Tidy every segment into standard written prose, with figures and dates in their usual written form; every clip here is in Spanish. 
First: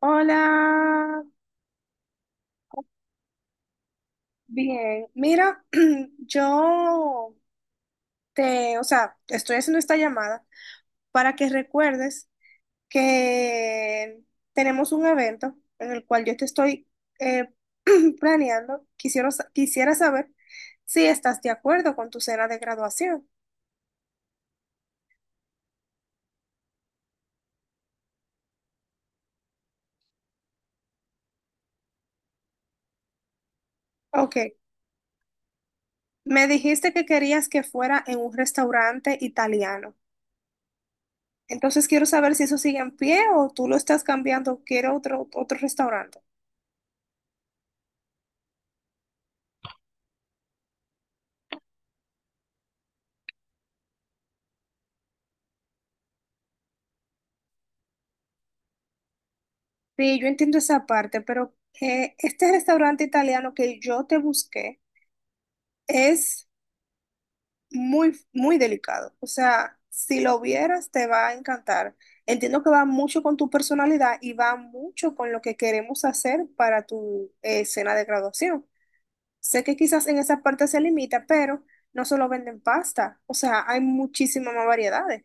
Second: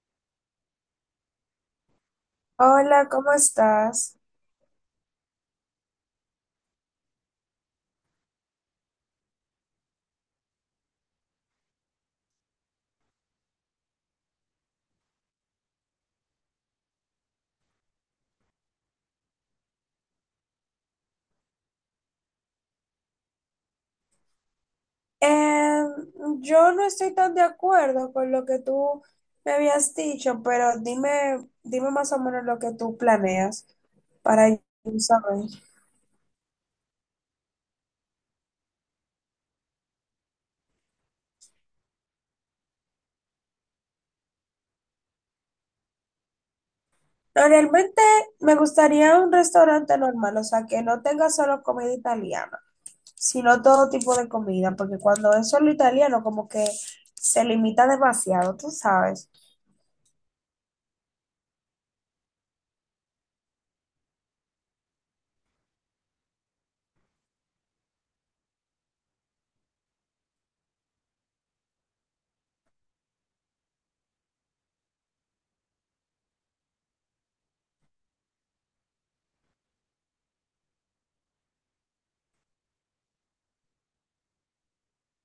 Hola, Hola, ¿cómo estás? bien. Mira, yo o sea, te estoy haciendo esta llamada para que recuerdes que tenemos un evento en el cual yo te estoy eh, planeando. Quisiera, quisiera saber si estás de acuerdo con tu cena de graduación. Em, yo no estoy tan de acuerdo con lo que tú me habías dicho, pero dime más o menos lo que tú planeas Ok, para yo saber. me dijiste que querías que fuera en un restaurante italiano. Entonces quiero saber si eso sigue en pie o tú lo estás cambiando, quiero otro restaurante. No, realmente me gustaría un restaurante normal, o sea, que no tenga solo comida italiana, sino todo tipo de comida, porque cuando es solo italiano, como que se limita demasiado, tú sabes. Sí, yo entiendo esa parte, pero este restaurante italiano que yo te busqué es muy, muy delicado. O sea, si lo vieras, te va a encantar. Entiendo que va mucho con tu personalidad y va mucho con lo que queremos hacer para tu cena de graduación. Sé que quizás en esa parte se limita, pero no solo venden pasta. O sea, hay muchísimas más variedades.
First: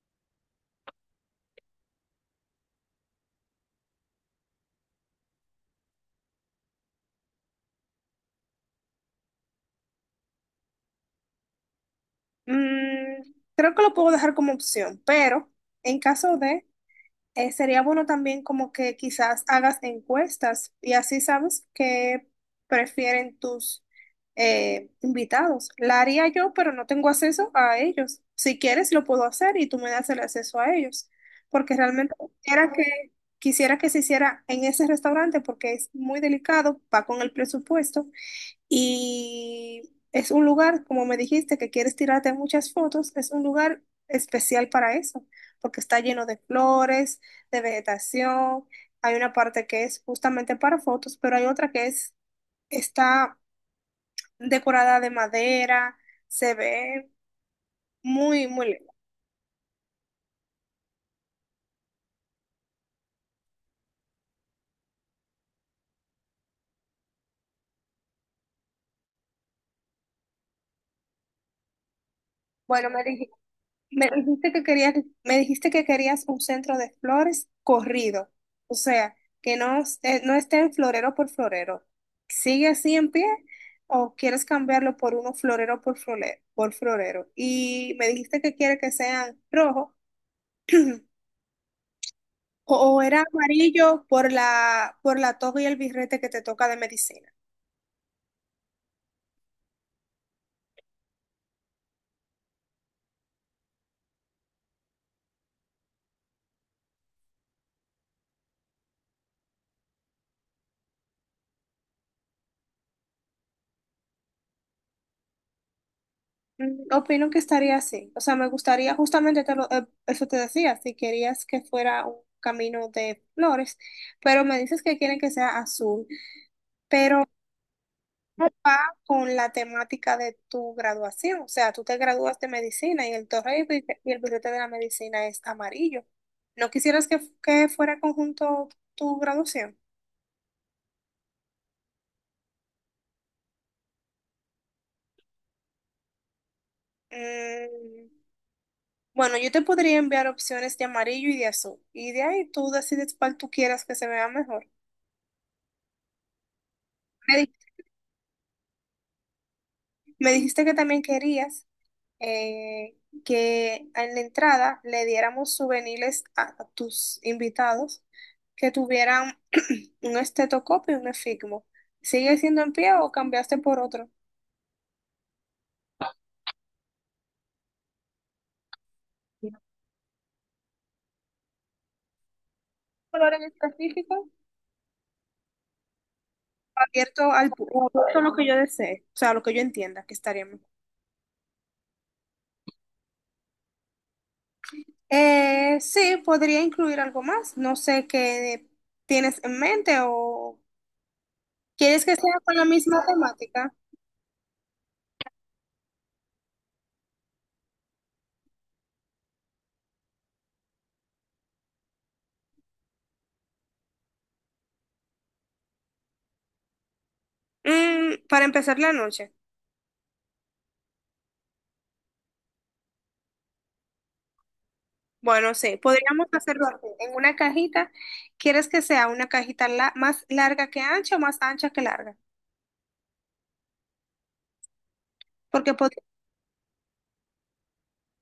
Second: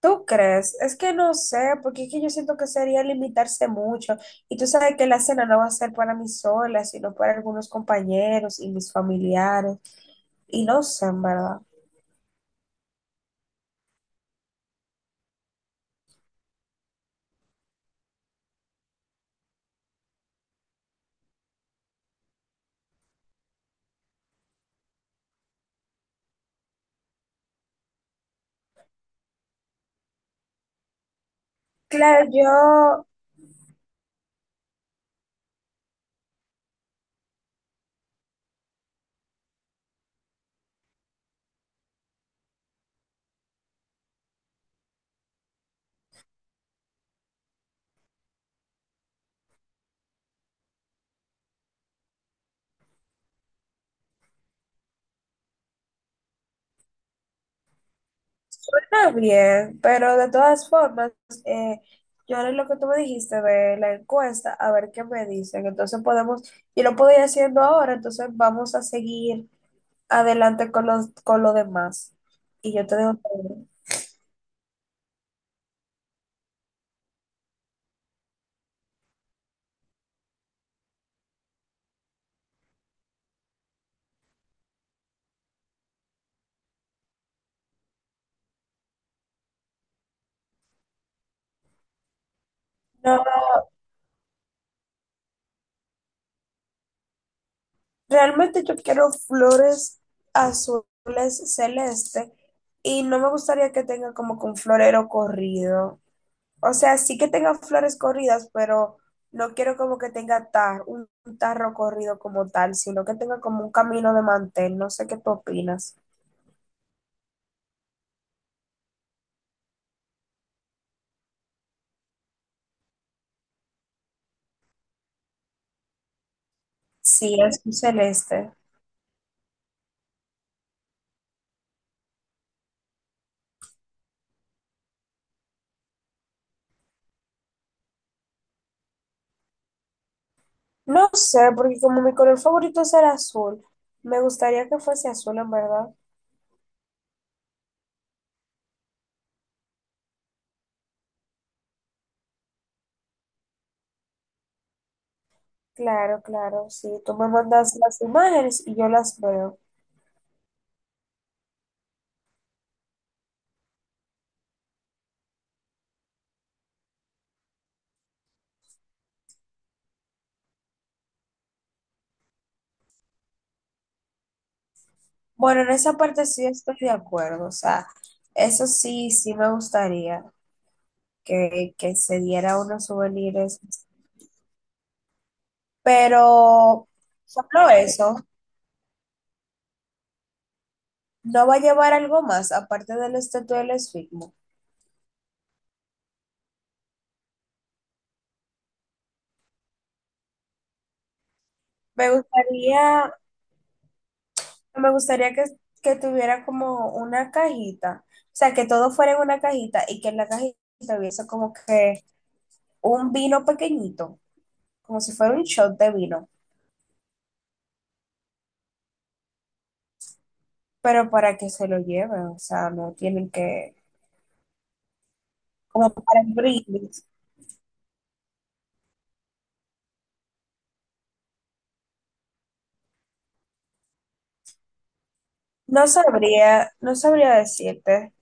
¿Tú crees? Es que no sé, porque es que yo siento que sería limitarse mucho. Y tú sabes que la cena no va a ser para mí sola, sino para algunos compañeros y mis familiares. Y no sé, en verdad. Mm, creo que lo puedo dejar como opción, pero en caso de... sería bueno también como que quizás hagas encuestas y así sabes qué prefieren tus invitados. La haría yo, pero no tengo acceso a ellos. Si quieres, lo puedo hacer y tú me das el acceso a ellos, porque realmente Claro, yo quisiera que, quisiera que se hiciera en ese restaurante porque es muy delicado, va con el presupuesto y es un lugar, como me dijiste, que quieres tirarte muchas fotos, es un lugar especial para eso, porque está lleno de flores, de vegetación. Hay una parte que es justamente para fotos, pero hay otra que es, está decorada de madera, se ve muy, muy lindo. también, pero de todas formas, eh, yo haré lo que tú me dijiste de la encuesta, a ver qué me dicen. Entonces podemos, yo lo puedo ir haciendo ahora, entonces vamos a seguir adelante con los, con lo demás. Y yo Bueno, te dejo saber. Me dijiste que querías, me dijiste que querías un centro de flores corrido, o sea, que no, no esté en florero por florero. ¿Sigue así en pie o quieres cambiarlo por uno florero por florero, por florero? Y me dijiste que quiere que sean rojo o No, era amarillo por la toga y el birrete que te toca de medicina. realmente yo quiero flores azules celeste y no me gustaría que tenga como que un florero corrido. O sea, sí que tenga flores corridas, pero no quiero como que tenga un tarro corrido como tal, sino que tenga como un camino de mantel. No sé qué tú opinas. Mm, opino que estaría así. O sea, me gustaría, justamente eso te decía, si querías que fuera un camino de flores, pero me dices que quieren que sea azul. Sí, es un Va celeste. con la temática de tu graduación. O sea, tú te gradúas de medicina y el torre y y el billete de la medicina es amarillo. ¿No quisieras que fuera conjunto tu graduación? No sé, porque como mi color favorito es el azul, me gustaría que fuese azul, en verdad. Mm, bueno, yo te podría enviar opciones de amarillo y de azul. Y de ahí tú decides cuál tú quieras que se vea mejor. Claro, claro, sí. Tú me Me, di- mandas las imágenes y yo las veo. me dijiste que también querías eh, que en la entrada le diéramos souvenirs a tus invitados que tuvieran un estetoscopio y un efigmo. ¿Sigue siendo en pie o cambiaste por otro? Bueno, en esa parte sí estoy de acuerdo, o sea, eso sí, sí me ¿Un gustaría que se diera unos color en souvenirs, específico? pero Abierto al pu- solo o eso, abierto a lo que yo desee, o sea, a lo que yo entienda que estaría bien. no va a llevar algo más aparte del estatua del esfigmo. Sí, podría incluir algo más. No sé qué tienes en mente o quieres Me que sea con la misma gustaría, temática. me gustaría que tuviera como una cajita, o sea, que todo fuera en una cajita y que en la cajita hubiese como que un vino pequeñito, como si fuera un shot de vino, Mm, para empezar la noche. pero para que se lo lleven, o sea, no tienen que, Bueno, sí, como para podríamos hacerlo así, brindis. en una cajita. ¿Quieres que sea una cajita más larga que ancha o más ancha que larga? Porque No pod- sabría, no sabría decirte.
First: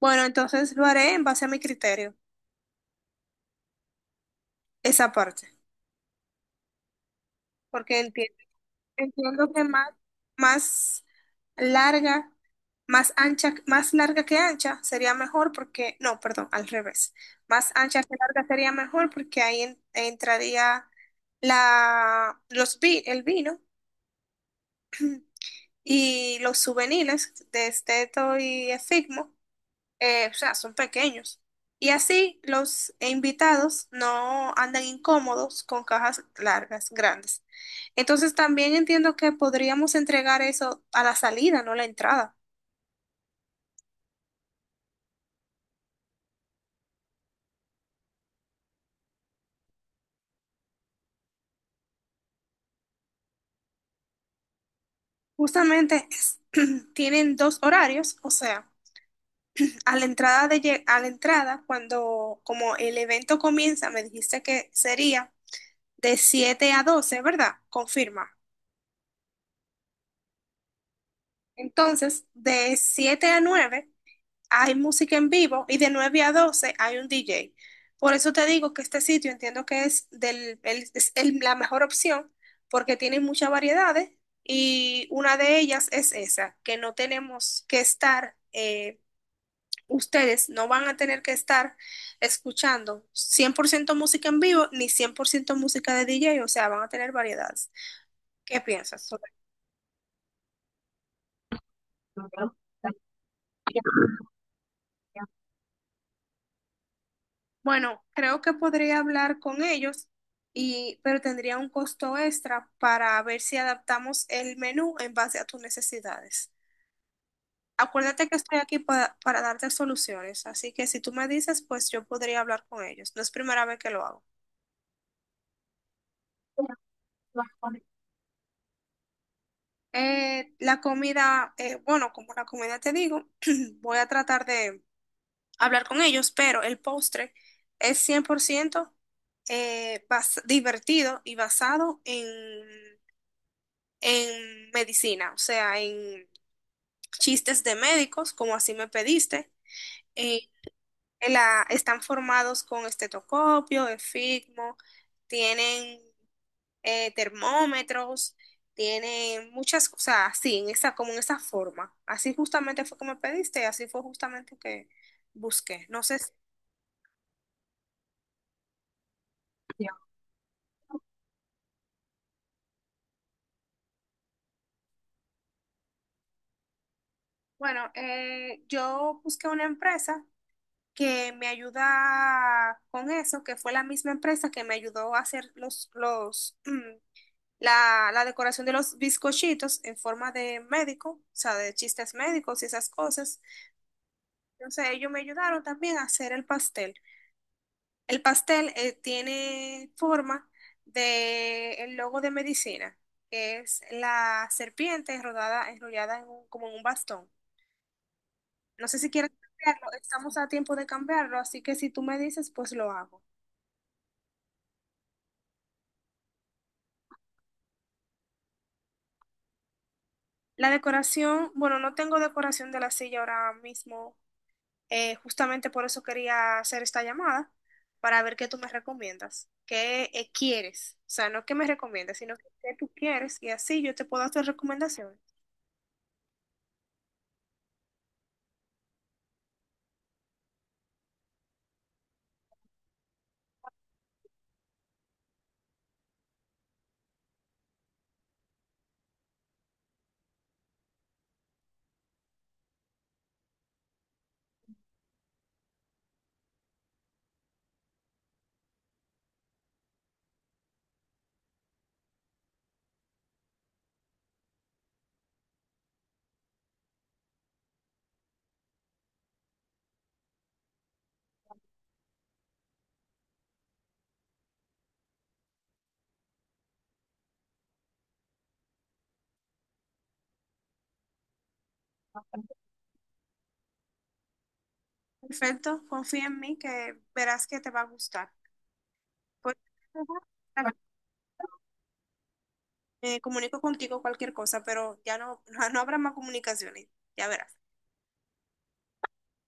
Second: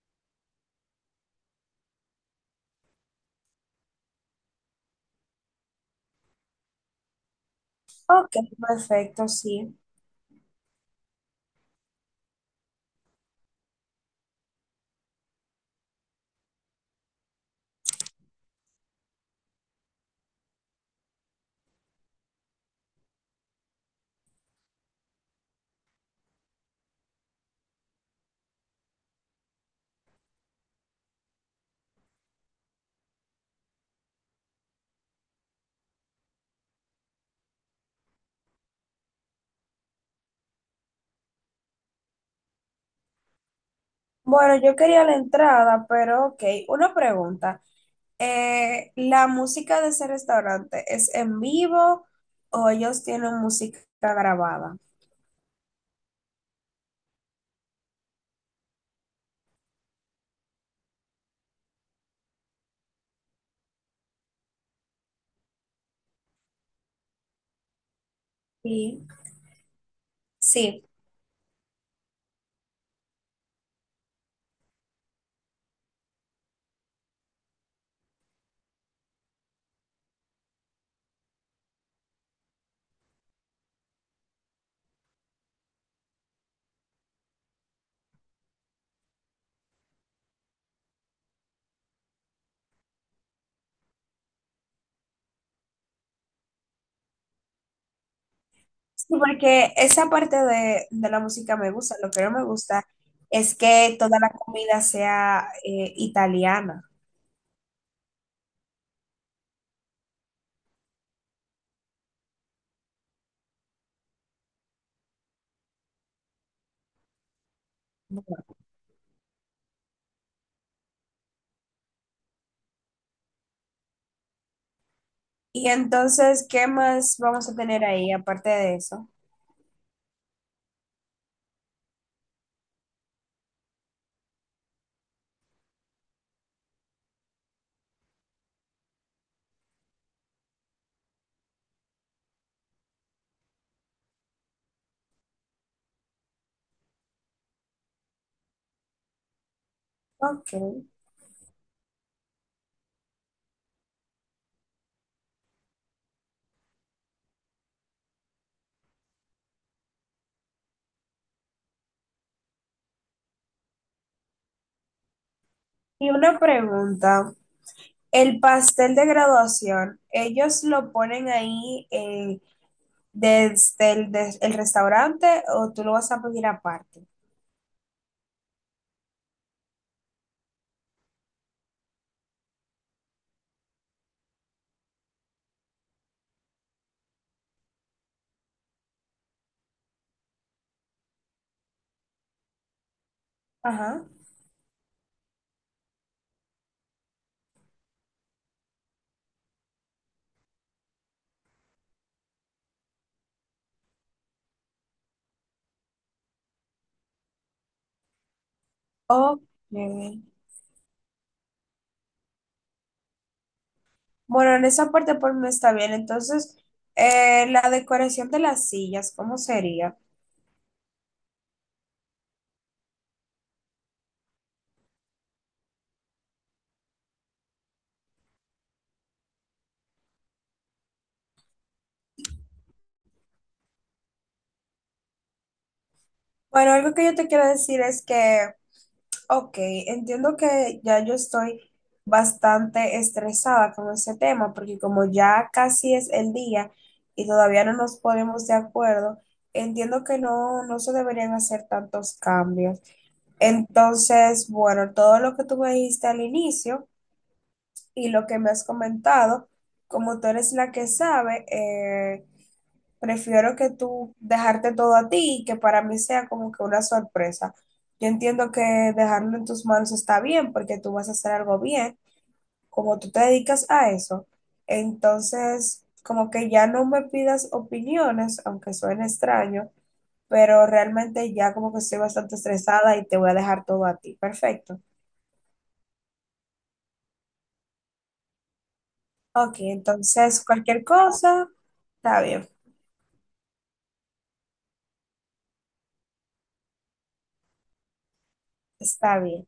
bueno, entonces lo haré en base a mi criterio, esa parte, porque Ok, entiendo, perfecto, entiendo que sí. más, más larga, más ancha, más larga que ancha sería mejor porque, no, perdón, al revés. Más ancha que larga sería mejor porque ahí entraría el vino. Y los souvenirs de Esteto y Efigmo, o sea, son pequeños. Y así los invitados no andan incómodos con cajas largas, grandes. Entonces también entiendo que podríamos entregar eso a la salida, no a la entrada. Bueno, yo quería la entrada, pero ok, una pregunta. ¿La música de ese restaurante es en vivo o ellos tienen música grabada? Justamente tienen dos horarios, o sea, a la entrada a la entrada, cuando como el evento comienza, me dijiste que sería de 7 a 12, ¿verdad? Confirma. Sí. Sí. Entonces, de 7 a 9 hay música en vivo y de 9 a 12 hay un DJ. Por eso te digo que este sitio entiendo que es la mejor opción porque tiene muchas variedades y una de ellas es esa, que no tenemos que estar, ustedes no van a tener que estar escuchando 100% música en vivo ni 100% música de DJ, o sea, van a tener variedades. ¿Qué Sí, piensas? porque esa parte de la música me gusta. Lo que no me gusta es que toda la comida sea italiana. Bueno, creo que podría hablar con ellos y, pero tendría un costo extra para ver si adaptamos el menú en base a tus necesidades. Acuérdate que estoy aquí para darte soluciones, así que si tú me dices, pues yo podría hablar con ellos. No es primera vez que lo hago. Y entonces, ¿qué más vamos a tener ahí aparte de eso? La comida, bueno, como la comida te digo, voy a tratar de hablar con ellos, pero el postre es 100% divertido y basado en medicina, o sea, en chistes de médicos, como así me pediste. Eh, Ok. Están formados con estetoscopio, efigmo, tienen termómetros, tienen muchas cosas así, en esa, como en esa forma. Así justamente fue que me pediste y así fue justamente que busqué. No Y sé una pregunta. El pastel de graduación, ¿ellos lo ponen ahí desde el, el restaurante o tú lo vas a pedir aparte? bueno, yo busqué una empresa que me ayuda con eso, que fue la misma empresa que me ayudó a hacer la decoración de los bizcochitos en forma de médico, o sea, de chistes médicos y esas cosas. Ajá. Entonces ellos me ayudaron también a hacer el pastel. El pastel tiene forma de el logo de medicina, que es la serpiente rodada, enrollada como en un bastón. No sé si quieres Ok. cambiarlo, estamos a tiempo de cambiarlo, así que si tú me dices, pues lo hago. Bueno, en esa parte por mí está bien. Entonces, la decoración de las sillas, ¿cómo sería? La decoración, bueno, no tengo decoración de la silla ahora mismo, justamente por eso quería hacer esta llamada, para ver qué tú me recomiendas, qué quieres, o sea, no qué me recomiendas, sino qué tú quieres y así yo te puedo hacer recomendaciones. Bueno, algo que yo te quiero decir es que, ok, entiendo que ya yo estoy bastante estresada con ese tema, porque como ya casi es el día y todavía no nos ponemos de acuerdo, entiendo que no, no se deberían hacer tantos cambios. Entonces, bueno, todo lo que tú me dijiste al inicio y lo que me has comentado, como tú eres la que sabe, prefiero que tú dejarte todo a ti y que para mí sea como que una sorpresa. Yo entiendo que dejarlo en tus manos está bien porque tú vas a hacer algo bien, como tú te dedicas a eso. Entonces, como que ya no me pidas opiniones, aunque suene extraño, pero realmente ya como que estoy bastante estresada y te voy a dejar todo a ti. Perfecto. Perfecto, confía en mí que verás que te va a gustar. Pues, Ok, ujú, entonces cualquier cosa, está bien, me comunico contigo cualquier cosa, pero ya no, no habrá más comunicaciones, ya verás. está bien.